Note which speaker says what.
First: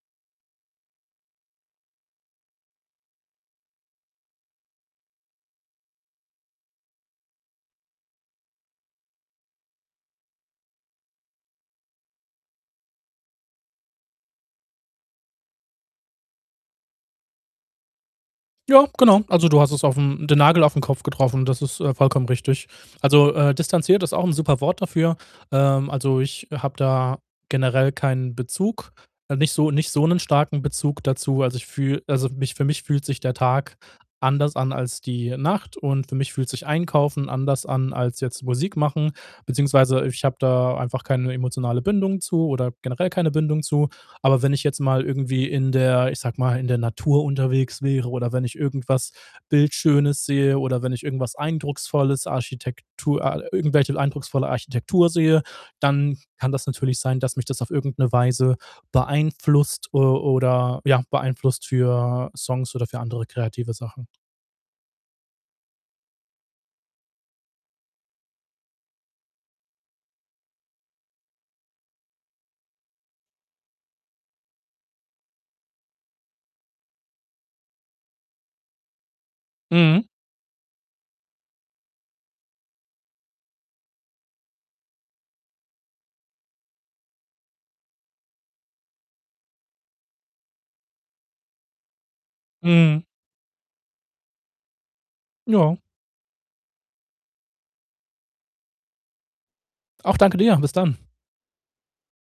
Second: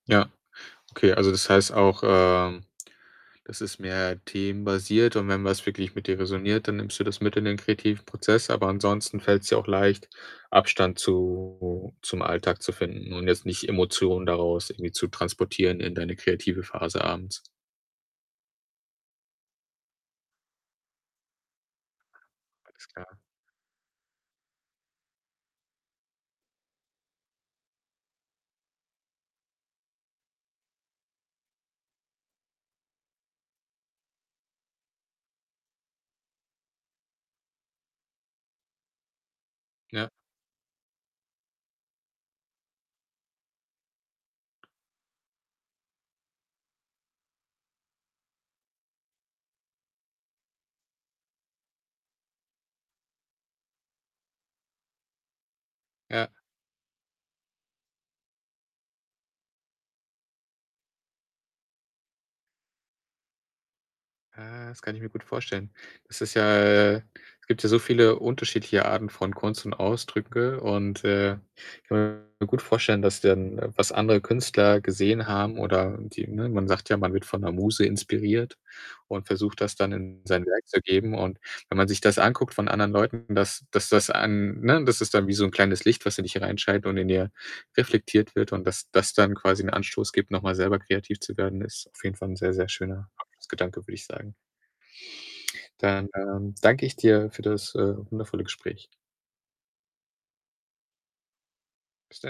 Speaker 1: Ja, okay. Also, das heißt auch, ähm, das ist mehr themenbasiert und wenn was wirklich mit dir resoniert, dann nimmst du das mit in den kreativen Prozess, aber ansonsten fällt's dir auch leicht, Abstand zu zum Alltag zu finden und jetzt nicht Emotionen daraus irgendwie zu transportieren in deine kreative Phase abends.
Speaker 2: Ja, genau. Also, du hast es auf 'n den Nagel auf 'n Kopf getroffen und das ist, äh, vollkommen richtig.
Speaker 1: Alles klar.
Speaker 2: Also, äh, distanziert ist auch 'n super Wort dafür. Ähm, also, ich habe da generell keinen Bezug, nicht so nicht so 'nen starken Bezug dazu. Also, ich fühle also, mich für mich fühlt sich der Tag anders an als die Nacht und für mich fühlt sich Einkaufen anders an als jetzt Musik machen. Beziehungsweise,
Speaker 1: Ja.
Speaker 2: ich habe da einfach keine emotionale Bindung zu oder generell keine Bindung zu. Aber wenn ich jetzt mal irgendwie in der ich sage mal, in der Natur unterwegs wäre oder wenn ich irgendwas Bildschönes sehe oder wenn ich irgendwas Eindrucksvolles, Architektur a irgendwelche eindrucksvolle Architektur sehe, dann
Speaker 1: Ja.
Speaker 2: kann das natürlich sein, dass mich das auf irgend 'ne Weise beeinflusst, äh, oder ja beeinflusst für Songs oder für andere kreative Sachen.
Speaker 1: Äh, das kann ich mir gut vorstellen. Das ist ja äh, es gibt ja so viele unterschiedliche Arten von Kunst und Ausdrücke und, äh, ich kann mir gut vorstellen, dass dann, was andere Künstler gesehen haben oder die ne, man sagt ja, man wird von 'ner Muse inspiriert und versucht, das dann
Speaker 2: Mhm.
Speaker 1: in sein Werk zu geben und wenn man sich das anguckt von anderen Leuten, dass dass das an ne, das ist dann wie so 'n kleines Licht, was in dich hereinscheint und in dir reflektiert wird und, dass das dann quasi 'n Anstoß gibt, noch mal selber kreativ zu werden, ist auf jeden Fall 'n sehr, sehr
Speaker 2: Mhm.
Speaker 1: schöner Abschlussgedanke, würd ich sagen.
Speaker 2: Ja.
Speaker 1: Dann, ähm, danke ich dir für das, äh, wundervolle Gespräch.
Speaker 2: Auch, danke dir. Bis dann.
Speaker 1: Bis de